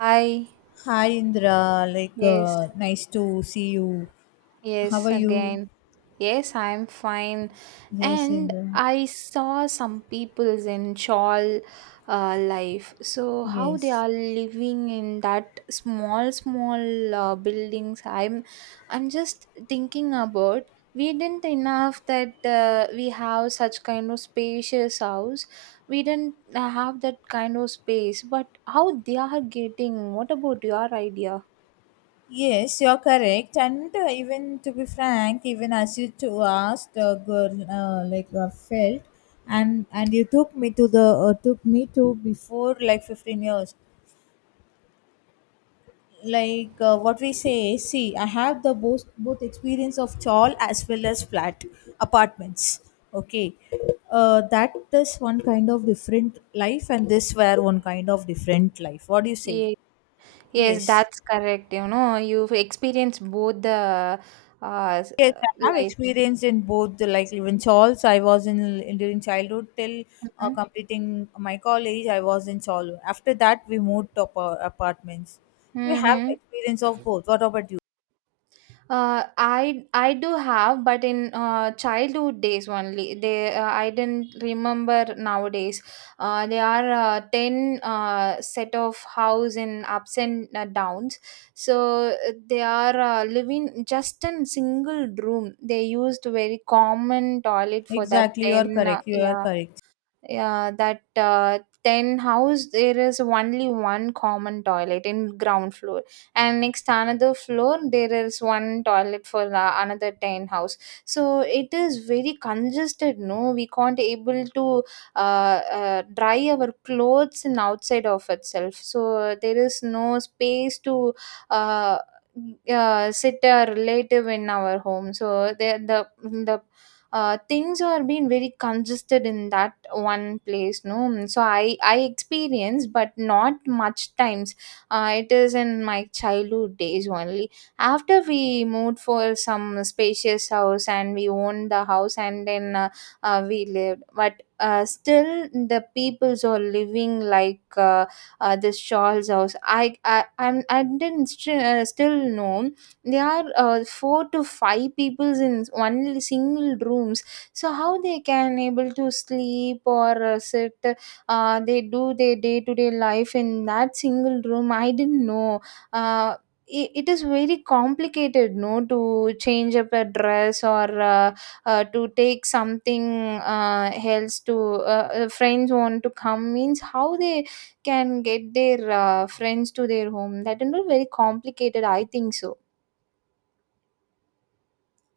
Hi, Hi Indra, yes, nice to see you. yes, How are you? again. Yes, I'm fine. Yes, And Indra. I saw some peoples in shawl life. So how they Yes. are living in that small, small buildings. I'm just thinking about. We didn't enough that we have such kind of spacious house. We didn't have that kind of space. But how they are getting? What about your idea? Yes, you're correct. And even to be frank, even as you to asked, girl, felt, and you took me to the took me to before like 15 years. What we say, see, I have the both experience of chawl as well as flat apartments. Okay. That, this one kind of different life and this were one kind of different life. What do you say? Yes, Yes. that's correct. You know, you've experienced both the uh, s- Yes, uh, I have life. experience in both the, like even chawls. I was in during childhood till Mm-hmm. completing my college. I was in chawl. After that we moved to apartments. We have Hmm. experience of both. What about you? I do have, but in childhood days only. They I didn't remember nowadays. There are 10 set of house in ups and downs. So they are living just in single room. They used very common toilet for that Exactly, you are 10. Correct, you are yeah. correct. Yeah, that 10 house there is only one common toilet in ground floor, and next another floor there is one toilet for another 10 house. So it is very congested, no, we can't able to uh, dry our clothes in outside of itself. So there is no space to uh, sit a relative in our home. So the things are being very congested in that one place, no. So I experience, but not much times. It is in my childhood days only. After we moved for some spacious house and we owned the house, and then we lived, but still the peoples are living like this Charles house. I didn't still know there are four to five peoples in one single room. So how they can able to sleep or sit? They do their day to day life in that single room, I didn't know. uh, it is very complicated, no, to change up a dress or to take something else, to friends want to come means how they can get their friends to their home. That is very complicated, I think. So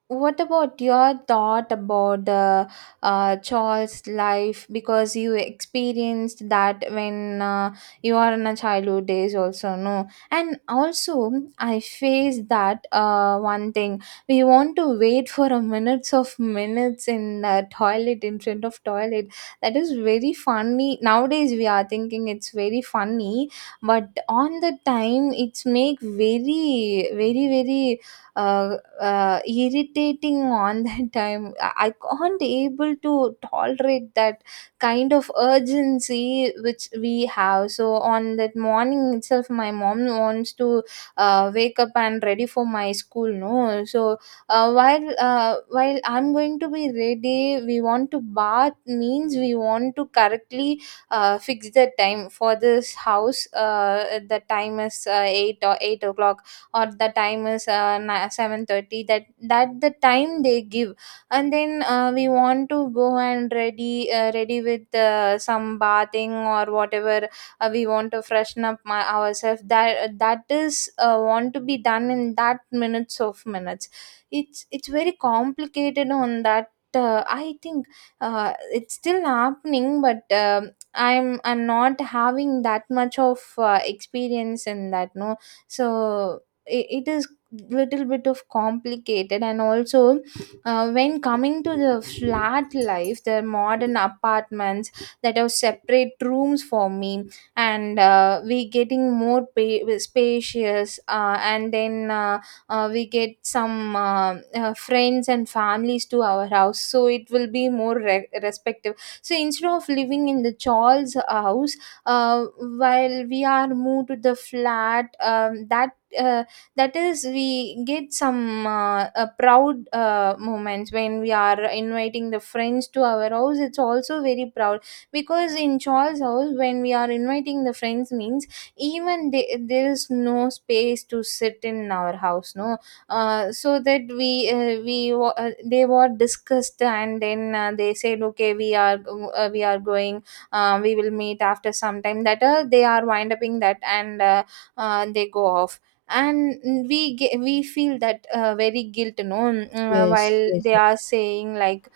what about your thought about the child's life, because you experienced that when you are in a childhood days also, no? And also I face that one thing. We want to wait for a minutes of minutes in the toilet, in front of toilet. That is very funny, nowadays we are thinking it's very funny, but on the time it's make very very very uh, irritating on that time. I can't able to tolerate that kind of urgency which we have. So on that morning itself, my mom wants to wake up and ready for my school, no. So while I'm going to be ready, we want to bath means we want to correctly fix the time for this house. The time is 8 or 8 o'clock, or the time is 7:30. That the time they give. And then we want to go and ready, ready with some bathing or whatever. We want to freshen up ourselves. That is want to be done in that minutes of minutes. It's very complicated on that, I think. It's still happening, but I'm not having that much of experience in that. No. So it is little bit of complicated. And also when coming to the flat life, the modern apartments that have separate rooms for me, and we getting more spacious, and then we get some friends and families to our house, so it will be more respective. So instead of living in the Charles house, uh, while we are moved to the flat, uh, that is we get some proud moments when we are inviting the friends to our house. It's also very proud, because in Charles house, when we are inviting the friends means even there is no space to sit in our house, no. So that they were discussed, and then they said, okay, we are going, we will meet after some time. That They are wind uping that, and they go off. And we feel that very guilt, while Yes, yes, they yes. are saying like,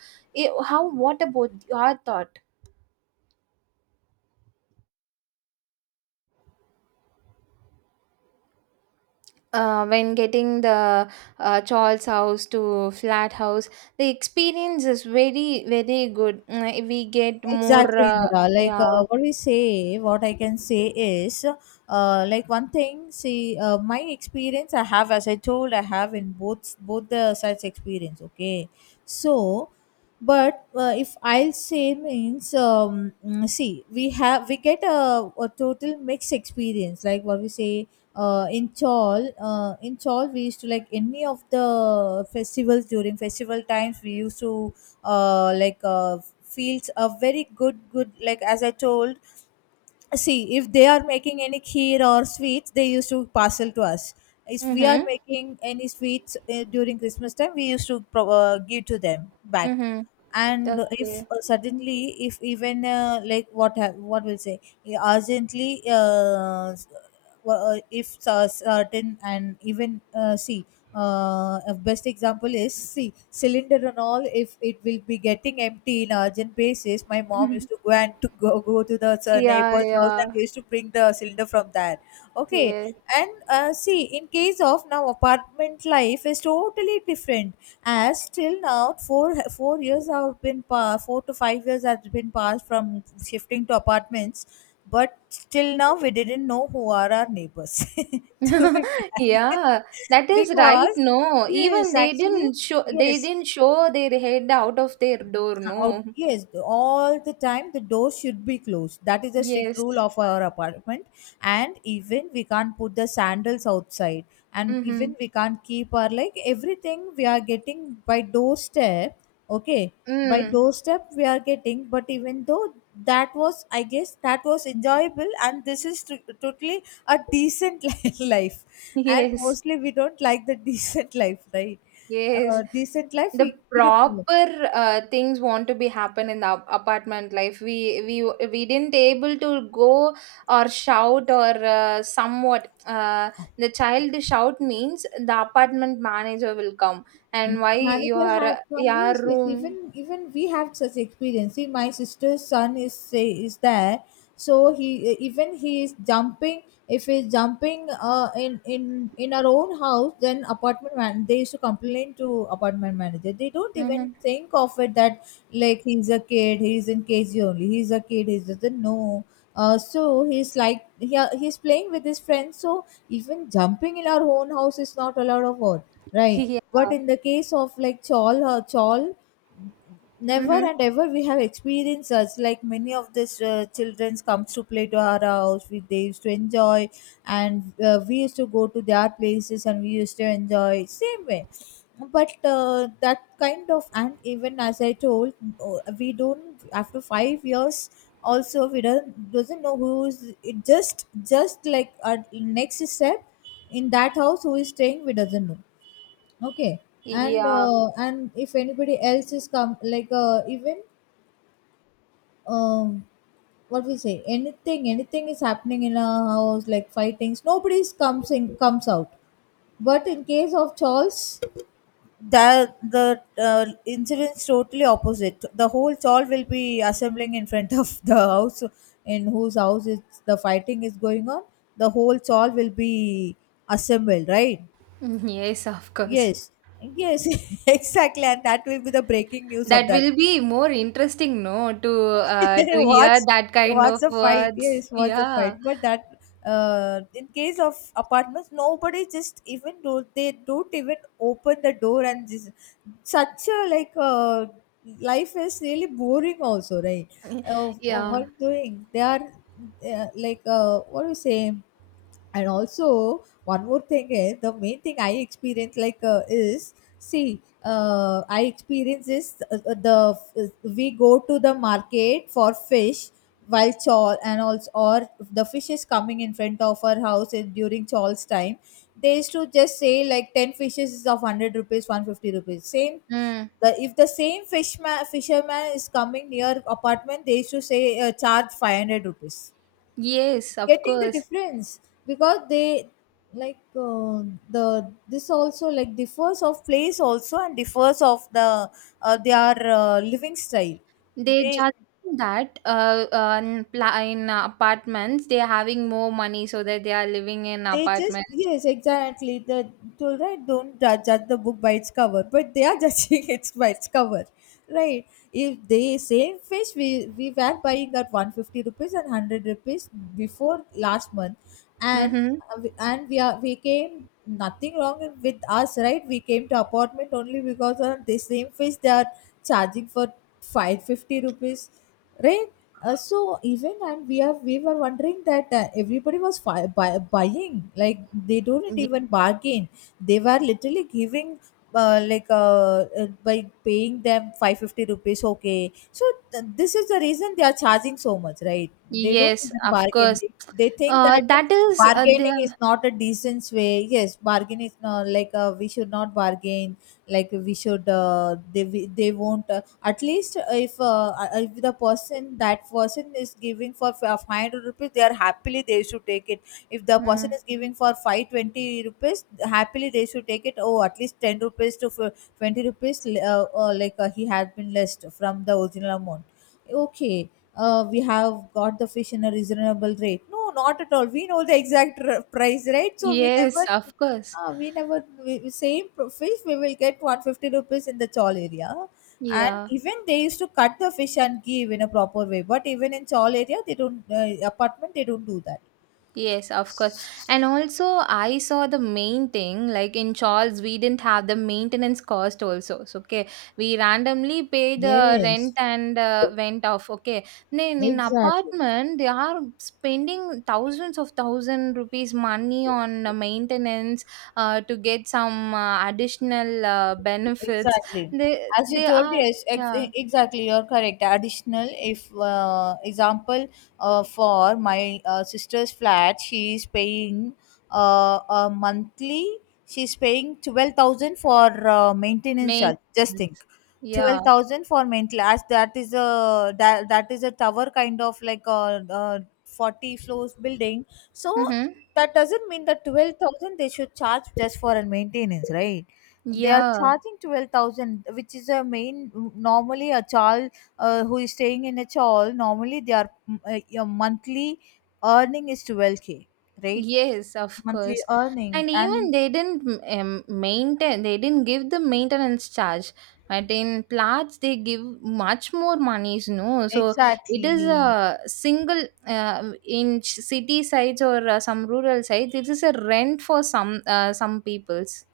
"Eh, how." What about your thought when getting the Charles house to flat house? The experience is very very good. Mm. Eh, we get more Exactly, Indira. Yeah. What we say, what I can say is, like one thing. See, my experience I have, as I told, I have in both the sides experience. Okay, so, but if I'll say means, see, we have we get a total mixed experience. Like what we say, in Chol, we used to, like, any of the festivals, during festival times. We used to feels a very good, like as I told. See, if they are making any kheer or sweets, they used to parcel to us. If we are Mm-hmm. making any sweets during Christmas time, we used to give to them back. Mm-hmm. And if Okay. Suddenly, if even like what will say, urgently, well, if certain, and even see, a best example is, see, cylinder and all, if it will be getting empty in urgent basis, my mom used to go and go to the Yeah, neighbor's house, yeah. and they used to bring the cylinder from there. Okay. Yes. And see, in case of, now apartment life is totally different. As till now four years have been 4 to 5 years have been passed from shifting to apartments. But till now, we didn't know who are our neighbors, to be frank. Yeah, that is right, Because, no. Even yes, they actually, didn't show, they yes, didn't show their head out of their door, out no. yes, all the time the door should be closed. That is a strict rule Yes. of our apartment. And even we can't put the sandals outside. And Mm-hmm. even we can't keep our, like, everything we are getting by doorstep. Okay, by Mm. doorstep we are getting. But even though, that was, I guess, that was enjoyable, and this is totally a decent life. And Yes. mostly we don't like the decent life, right? Yes. Decent life, The we didn't. proper things want to be happen in the apartment life. We we didn't able to go or shout or somewhat the child shout means the apartment manager will come, and why Manager your had come, your yes. Like, even room. even we have such experience. See, my sister's son is, say, is there. So he, even he is jumping. If he's jumping in in our own house, then apartment man, they used to complain to apartment manager. They don't even Mm-hmm. think of it that, like, he's a kid. He's in KG only. He's a kid, he doesn't know. So he's, like, he's playing with his friends. So even jumping in our own house is not allowed of all. Right. Yeah. But in the case of like chawl, or Chol, never Mm-hmm. and ever we have experienced such. Like, many of these childrens comes to play to our house. We, they used to enjoy. And we used to go to their places and we used to enjoy, same way. But that kind of, and even as I told, we don't, after 5 years, also we don't, doesn't know who is, it just like our next step in that house who is staying, we doesn't know. Okay. And Yeah. And if anybody else is come, like even, um what we say, anything is happening in our house, like fightings, nobody's comes in, comes out. But in case of Charles, that, the incident's totally opposite. The whole Charles will be assembling in front of the house, in whose house it's the fighting is going on. The whole Charles will be assembled, right? Mm, yes, of course. Yes, yes, exactly, and that will be the breaking news of That that. will be more interesting, no, to hear What's that kind what's of the fight? words. Yes, what's the Yeah. fight? But that, in case of apartments, nobody just even do, they don't even open the door. And just such a, life is really boring also, right? Yeah. What doing? They are what do you say? And also one more thing is the main thing I experience, is, see, I experience is, the uh, we go to the market for fish. While chawl and also, or the fish is coming in front of our house in, during chawl's time, they used to just say, like, 10 fishes is of 100 rupees, 150 rupees, same. Mm. The, if the same fishman, fisherman is coming near apartment, they used to say charge 500 rupees. Yes, of Getting the course. difference? Because they, like uh, the, this also, like, differs of place also and differs of the their living style. They they just think that in in apartments they are having more money, so that they are living in they just, apartments. yes, exactly, the told, right, don't judge the book by its cover, but they are judging it by its cover, right? If they same fish we were buying at 150 rupees and 100 rupees before, last month, Mm-hmm. and and we are, we came, nothing wrong with us, right? We came to apartment only. Because of the same fish they are charging for 550 rupees, right? So even, and we have, we were wondering that everybody was buying. Like, they don't Yeah. even bargain. They were literally giving by paying them 550 rupees. Okay, so this is the reason they are charging so much, right? They don't Yes, even of bargain. course. They think that That is their. bargaining is not a decent way. Yes, bargain is not, we should not bargain. Like, we should, they they won't at least, if uh, if the person, that person is giving for 500 rupees, they are happily they should take it. If the Mm. person is giving for 520 rupees, happily they should take it. Oh, at least 10 rupees to 20 rupees he has been less from the original amount. Okay. We have got the fish in a reasonable rate, no? Not at all. We know the exact price, right? So we Yes, never of course. We never, we, same fish we will get 150 rupees in the chawl area. And Yeah. even they used to cut the fish and give in a proper way. But even in Chawl area, they don't, apartment, they don't do that. Yes, of course. And also, I saw the main thing, like in Charles, we didn't have the maintenance cost also. So, okay, we randomly pay the rent Yes, and went off. Okay, then in exactly. apartment, they are spending thousands of thousand rupees money on maintenance to get some additional benefits. Exactly. They, As you they told, are, yes, yeah, exactly, you're correct. Additional, if example, for my sister's flat, she is paying a monthly, she's paying 12,000 for maintenance main, charge. Just think. yeah, 12,000 for maintenance, as that is a, that is a tower kind of, like a, 40 floors building. So mm-hmm. that doesn't mean that 12,000 they should charge just for a maintenance, right? They are Yeah. charging 12,000, which is a main, normally a child, who is staying in a chawl, normally they are, your monthly earning is 12K, right? Yes, of Monthly course. earning, And and even they didn't maintain, they didn't give the maintenance charge. But in Platts, they give much more monies, no? So it is exactly, a single, in city sides or some rural sides, it is a rent for some peoples.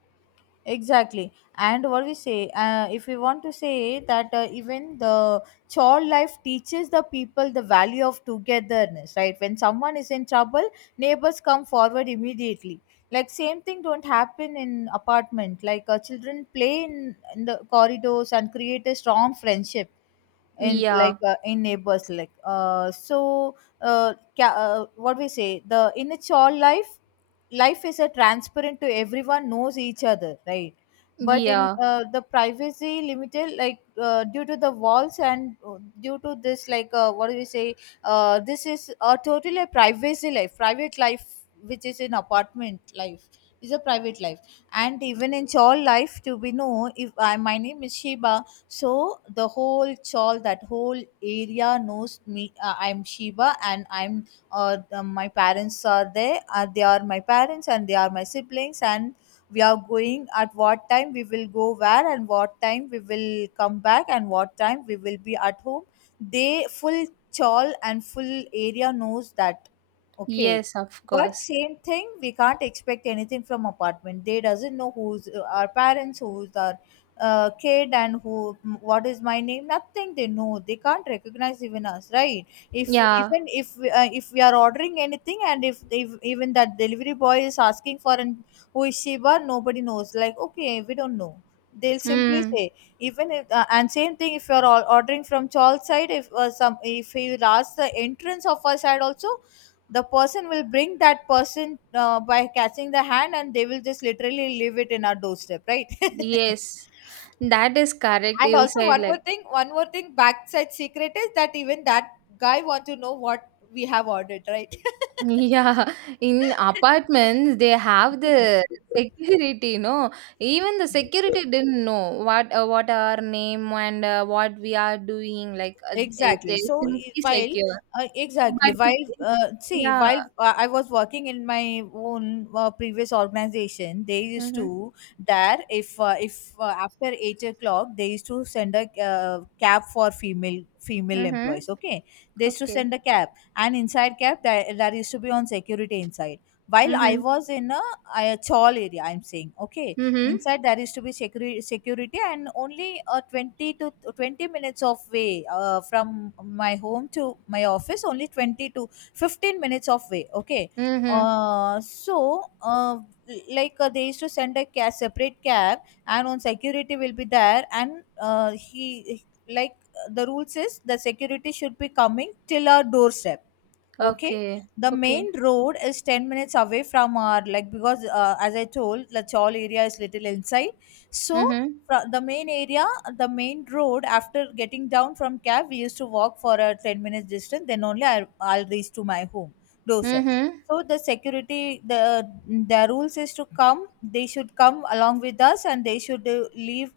exactly. And what we say, if we want to say that even the child life teaches the people the value of togetherness, right? When someone is in trouble, neighbors come forward immediately. Like, same thing don't happen in apartment. Like, children play in the corridors and create a strong friendship in, Yeah, in neighbors, so uh, what we say, the, in a child life, life is a transparent, to everyone knows each other, right? But in yeah, the privacy, limited, due to the walls and due to this, what do we say, this is a totally a privacy life, private life, which is in apartment life. Is a private life. And even in chawl life, to be know, if I, my name is Shiba, so the whole chawl, that whole area knows me. I'm Shiba and I'm, or the, my parents are there, they are my parents and they are my siblings. And we are going at what time we will go where and what time we will come back and what time we will be at home. They, full chawl and full area knows that. Okay. yes, of But course. same thing we can't expect anything from apartment. They doesn't know who's our parents, who's our kid, and who, what is my name, nothing they know. They can't recognize even us, right? If Yeah, even if We are ordering anything and if even that delivery boy is asking for an who is Shiba, nobody knows. Like, okay, we don't know, they'll simply mm, say even if and same thing if you're all ordering from Charles side, if some if he will ask the entrance of our side also, the person will bring that person by catching the hand and they will just literally leave it in our doorstep, right? yes. That is correct. And You also said one more like, thing, one more thing, backside secret is that even that guy want to know what we have ordered, right? yeah, in apartments they have the security, no? Even the security didn't know what our name and what we are doing. Like Exactly. they So simply while secure, exactly but the, while see yeah, while I was working in my own previous organization, they used mm-hmm, to that if after 8 o'clock they used to send a cab for female mm-hmm, employees. Okay, they used to okay, send a cab, and inside cab there used to be on security inside. While I mm-hmm, was in a chawl area, I'm saying okay, mm-hmm, inside there is to be security and only 20 to 20 minutes of way from my home to my office only 20 to 15 minutes of way, okay. mm-hmm, uh, so uh, like they used to send a separate cab and on security will be there, and he like the rules is the security should be coming till our doorstep. Okay, okay, the okay, main road is 10 minutes away from our like, because as I told, the all area is little inside. So mm-hmm, the main area, the main road, after getting down from cab, we used to walk for a 10 minutes distance, then only I'll reach to my home doorstep. mm-hmm. So the the rules is to come, they should come along with us and they should leave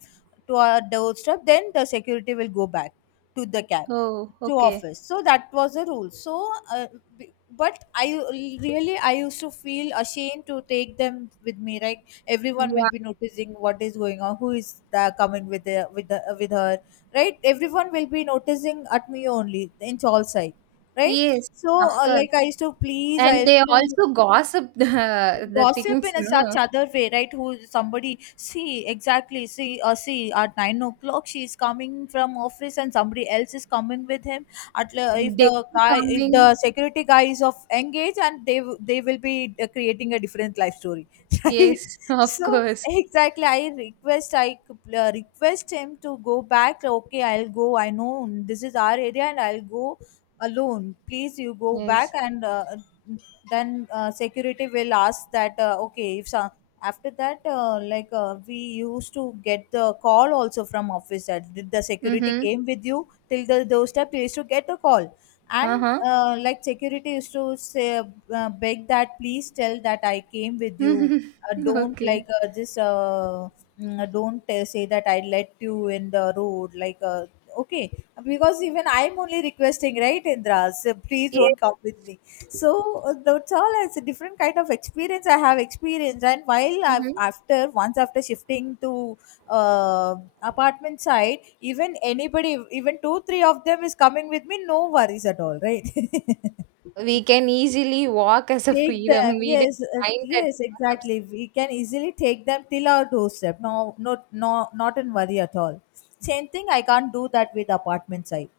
to our doorstep, then the security will go back to the cab Oh, to okay, office. So that was the rule. So but I really I used to feel ashamed to take them with me, right? Everyone will yeah, be noticing what is going on, who is the coming with the with the with her, right? Everyone will be noticing at me only in all side, right? yes, So of course. like I used to please I And used they to also gossip the gossip things, in such no? other way, right? Who somebody see exactly see see at 9 o'clock she is coming from office and somebody else is coming with him, if They the guy, if coming. the security guy is of engaged, and they they will be creating a different life story. Right? Yes, of So course. exactly I request him to go back, okay, I'll go, I know this is our area and I'll go alone, please you go back. Yes. And then security will ask that okay if so, after that like we used to get the call also from office that did the security Mm-hmm. came with you till the doorstep, you used to get a call. And Uh-huh. Like security used to say beg that please tell that I came with you, don't Okay. like don't say that I let you in the road, like okay, because even I'm only requesting, right, Indra, so please Yes. don't come with me. So that's all, it's a different kind of experience I have experienced. And while I've Mm-hmm. after once after shifting to uh, apartment side, even anybody, even two three of them is coming with me, no worries at all, right? We can easily walk as a Take freedom. them, We didn't yes mind that. It yes was obs-. exactly, we can easily take them till our doorstep, no, not no not in worry at all. Same thing I can't do that with apartment side.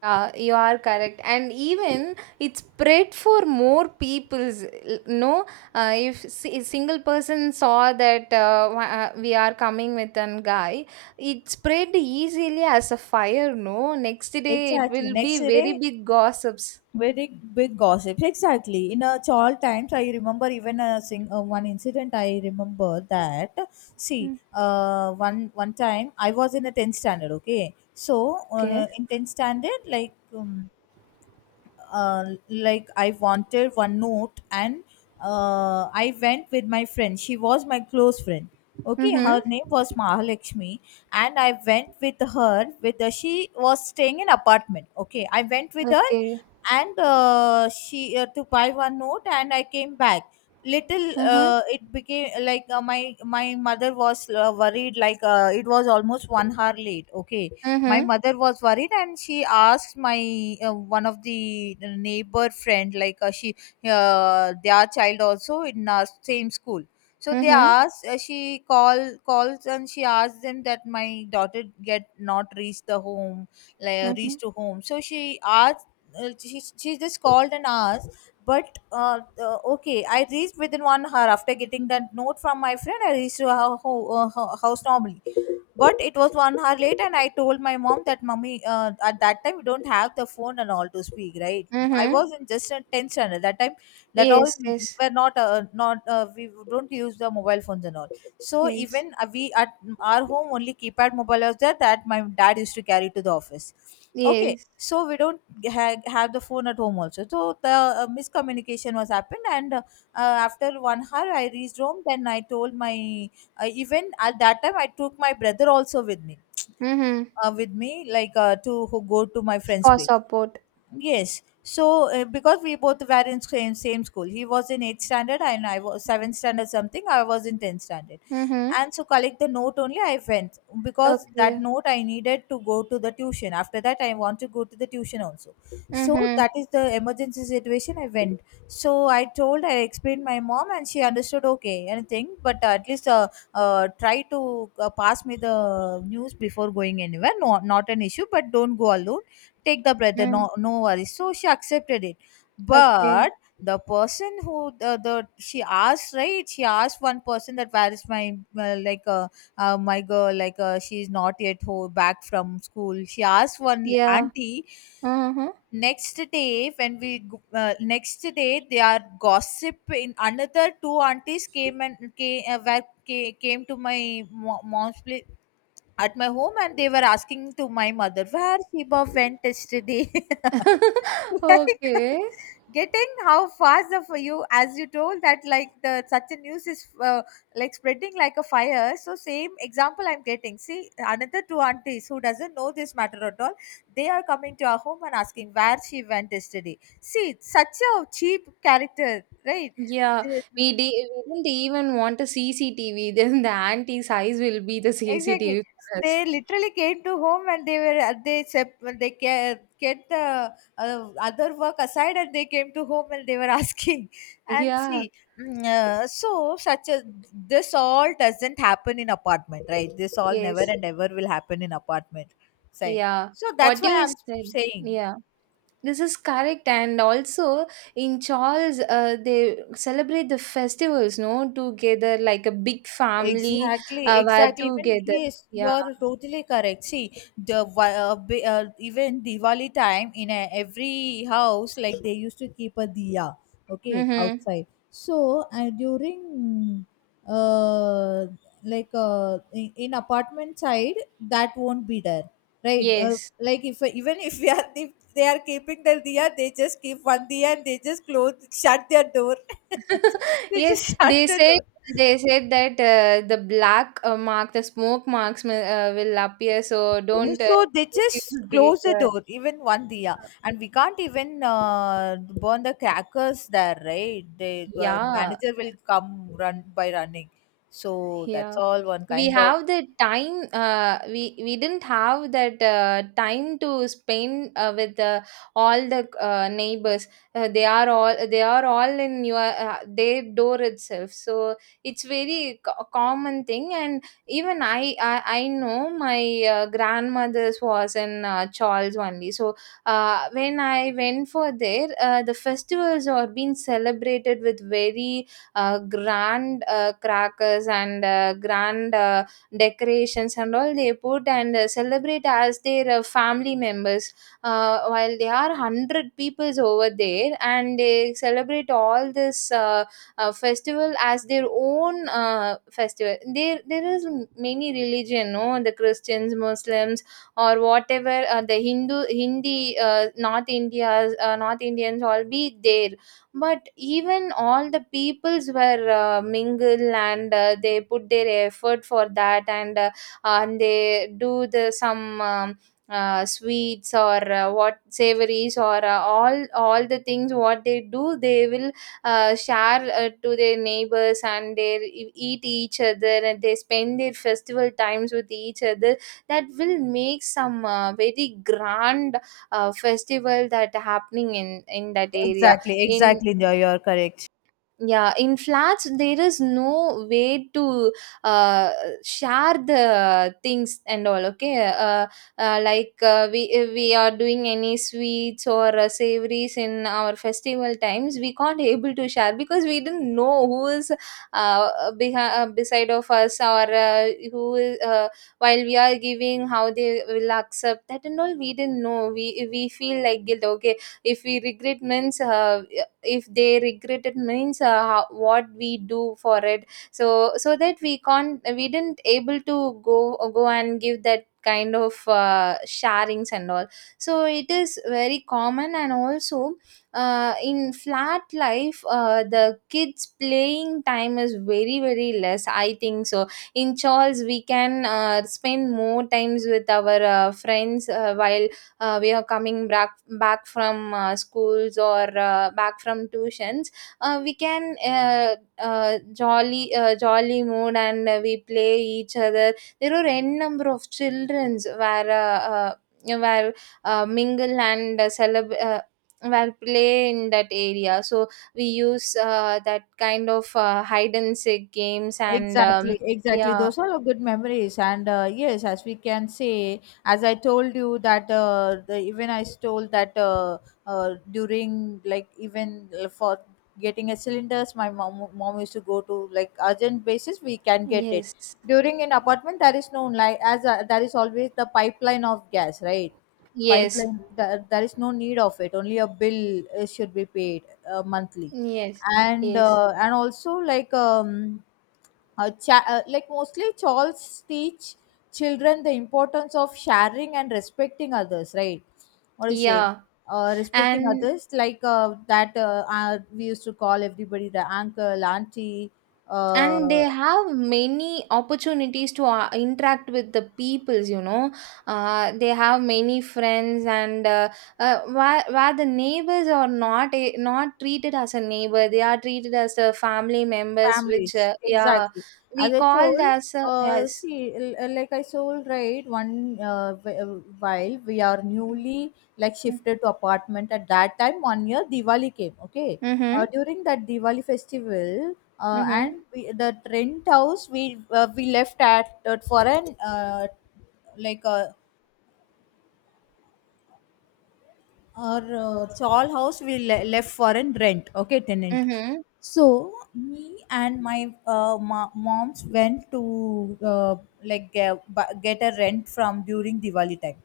You are correct. And even it spread for more people's. L- no, if a single person saw that we are coming with an guy, it spread easily as a fire. No, next day it Exactly, will be next very day big gossips. very big gossips. Exactly, in a child times I remember even a sing one incident I remember that, see one time I was in a 10th standard, okay. So Okay. In 10th standard like I wanted one note, and I went with my friend. She was my close friend. Okay, Mhm. her name was Mahalakshmi, and I went with her. With her, she was staying in apartment. Okay, I went with her, Okay. and she to buy one note, and I came back. Little, Mhm. It became like my mother was worried. Like it was almost 1 hour late. Okay, my Mhm. mother was worried and she asked my one of the neighbor friend, like she their child also in our same school, so they Mhm. asked she calls and she asked them that my daughter get not reached the home, like Mhm. reached to home. So she asked she just called and asked. But okay I reached within 1 hour, after getting that note from my friend I reached to her house normally, but it was 1 hour late and I told my mom that mummy, at that time we don't have the phone and all to speak, right? I Mhm. was in just a 10th standard that time, that all Yes. Yes. were not we don't use the mobile phones and all. So Yes. even we at our home only keypad mobile was there, that my dad used to carry to the office. Okay, Yes. so we don't have the phone at home also. So the miscommunication was happened, and after 1 hour I reached home, then I told my even at that time, I took my brother also with me, Mhm. Like to go to my friend's For place. support. Yes. So because we both were in same school, he was in eighth standard and I was seventh standard something. I was in tenth standard, Mhm. and so collect the note only I went, because that Okay. note I needed to go to the tuition. After that, I want to go to the tuition also. So Mhm. that is the emergency situation, I went. So I told I explained my mom and she understood okay anything, but at least try to pass me the news before going anywhere. No, not an issue, but don't go alone, take the brother, Mm. no no worries. So she accepted it. Okay. But the person who the she asked, right, she asked one person that where is my like my girl, like she's not yet back from school, she asked one Yeah. auntie. Uh-huh. Next day when we next day they are gossiping, another two aunties came and came to my mom's place, at my home, and they were asking to my mother where Sheba went yesterday. Like Okay. getting how fast of you, as you told that, like the such a news is like spreading like a fire. So same example I'm getting, see another two aunties who doesn't know this matter at all, they are coming to our home and asking where she went yesterday. See such a cheap character, right? Yeah. They- We, di- we didn't even want a CCTV. Then the auntie's eyes will be the exactly CCTV for they us. literally came to home and they were they sep- they ca- get the other work aside and they came to home and they were asking. And Yeah. see so such a this all doesn't happen in apartment, right? This all never Yes. and ever will happen in apartment side, Yeah. so that's What why you I'm said. saying. Yeah. This is correct, and also in Charles, they celebrate the festivals, no, together like a big family, Exactly, were exactly. Even together. yes, Yeah. you're totally correct. See, the even Diwali time, in a, every house, like they used to keep a diya, okay, Mm-hmm. outside. So and during, uh, like in apartment side, that won't be there, right? Yes. Like if even if we are if they are keeping their diya, they just keep one diya and they just close shut their door. They Yes. just shut the door. They said that the black mark, the smoke marks will appear, so No, don't so they just use the close the door, even one diya, and we can't even burn the crackers there, right? The yeah. manager will come run by running. So that's Yeah, all one we kind of have the time. We didn't have that time to spend with all the neighbors. They are all they are all in your their door itself, so it's very common thing. And even I know my grandmother's was in Charles only. So when I went for there, the festivals are being celebrated with very grand crackers and grand decorations and all they put, and celebrate as their family members. While there are 100 peoples over there, and they celebrate all this festival as their own festival. There is many religion, no, the Christians, Muslims or whatever, the Hindu, Hindi, north India's, north Indians, all be there. But even all the peoples were mingle, and they put their effort for that. And and they do the some sweets or what savories or all the things what they do, they will share to their neighbors, and they eat each other, and they spend their festival times with each other. That will make some very grand festival that happening in that area. exactly, In, exactly, you're correct. yeah, in flats there is no way to uh, share the things and all. Okay. Like, we, if we are doing any sweets or savories in our festival times, we can't able to share, because we didn't know who is uh, behind, beside of us, or who is, while we are giving, how they will accept that and all. We didn't know. We feel like guilt. Okay, if we regret means, if they regret it means, how, what we do for it. So, so that we can't, we didn't able to go and give that kind of sharings and all. So it is very common. And also in flat life, the kids playing time is very very less, I think. So in Charles, we can spend more times with our friends. While we are coming back from schools, or back from tuitions, we can jolly, jolly mood, and we play each other. There are n number of childrens where uh, where mingle and celebrate, where play in that area. So we use that kind of hide and seek games and Exactly, exactly. yeah. Those are all good memories, and yes, as we can say, as I told you that even I stole that during like even for getting a cylinders, my mom used to go to like urgent basis. We can get it Yes, during an apartment. There is no like as there is always the pipeline of gas, right? yes, Pipeline. There is no need of it. Only a bill should be paid monthly, yes, yes, and also like like mostly Charles teach children the importance of sharing and respecting others, right? What do you say? yeah. Respecting and others, like that we used to call everybody the uncle, auntie, and they uh, have many opportunities to interact with the peoples. They have many friends. Where the neighbors are not a, not treated as a neighbor, they are treated as a family members, which, families yeah, exactly, as we I called told as a, yes. see like I told, right, one uh, wh- uh, while we are newly like shifted to apartment, at that time 1 year Diwali came, okay. Uh, Mm-hmm, during that Diwali festival, mm-hmm, and we, the rent house we left at for an like a our chawl house we left for a rent, okay, tenant. mm-hmm, So me and my moms went to like ge- get a rent from during Diwali time,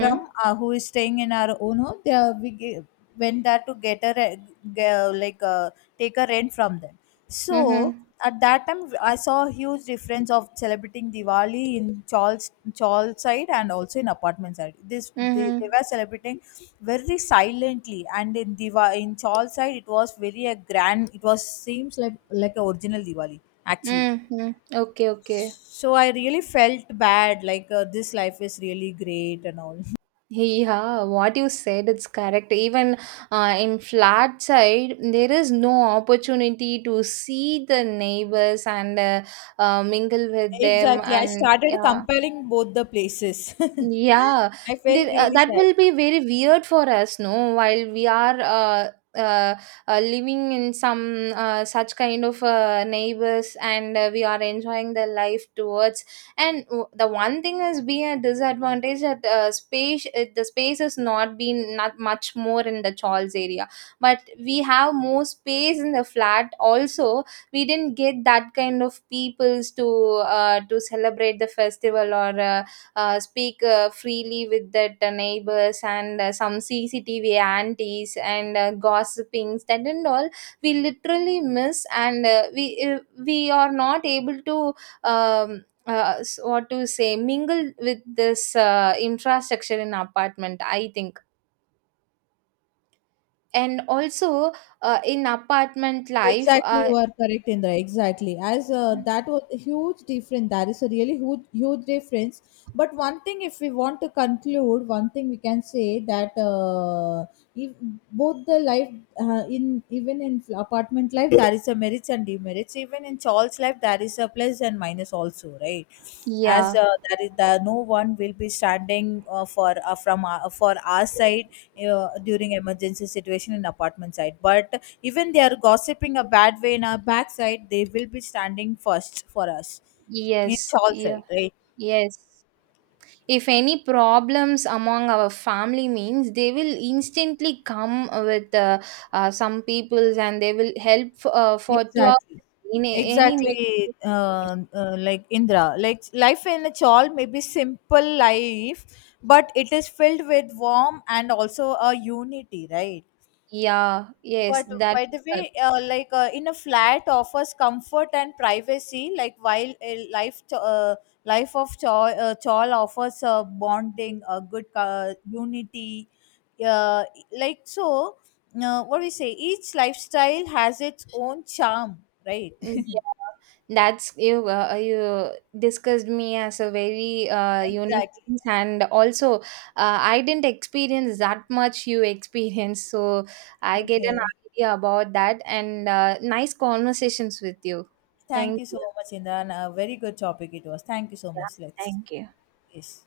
from who is staying in our own home, they are, we went there to get a like take a rent from them. So mm-hmm, at that time, I saw a huge difference of celebrating Diwali in Charles side and also in apartment side. This they mm-hmm, were celebrating very silently, and in Diva in Charles side it was very a grand. It was seems like a original Diwali actually. mm-hmm. Okay, okay. So I really felt bad. Like this life is really great and all. Yeah, what you said it's correct. Even in flat side, there is no opportunity to see the neighbors, and mingle with them, Exactly, I and started yeah, comparing both the places. yeah, I felt they, really that sad. will be very weird for us, no? While we are uh, living in some such kind of neighbors, and we are enjoying the life towards. And the one thing is being a disadvantage, that space the space has not been not much more in the Charles area, but we have more space in the flat. Also, we didn't get that kind of peoples to celebrate the festival or. Speak freely with that neighbors, and some CCTV aunties and gossipings that and all, we literally miss. And we are not able to what to say, mingle with this infrastructure in apartment, I think. And also in apartment life, Exactly, you are correct, Indra. Exactly, as that was a huge difference. That is a really huge, huge difference. But one thing, if we want to conclude, one thing we can say that if both the life in even in apartment life there is a merits and demerits. Even in Charles' life there is a plus and minus also, right? As yeah. There is the, no one will be standing for from our, for our side during emergency situation in apartment side, but even they are gossiping a bad way in our backside, they will be standing first for us. It's Yes, all yeah, side, right? yes, if any problems among our family means, they will instantly come with some peoples, and they will help for throughout Exactly. in any medical Exactly, situation. Like Indra. Like life in a chawl may be simple life, but it is filled with warmth and also a unity, right? Yeah, yes, But that by the is correct. way, like in a flat offers comfort and privacy, like while a life of chawl, chawl offers bonding, a good unity, uh, like so. What we say, each lifestyle has its own charm, right? Mm, yeah, that's you discussed me as a very unique Exactly. things. And also I didn't experience that much, you experienced. So I get an Okay. idea about that. And nice conversations with you. Thank Thank you you. so much, Indra. And a very good topic it was. Thank you so Yeah, much. Let's thank you. yes.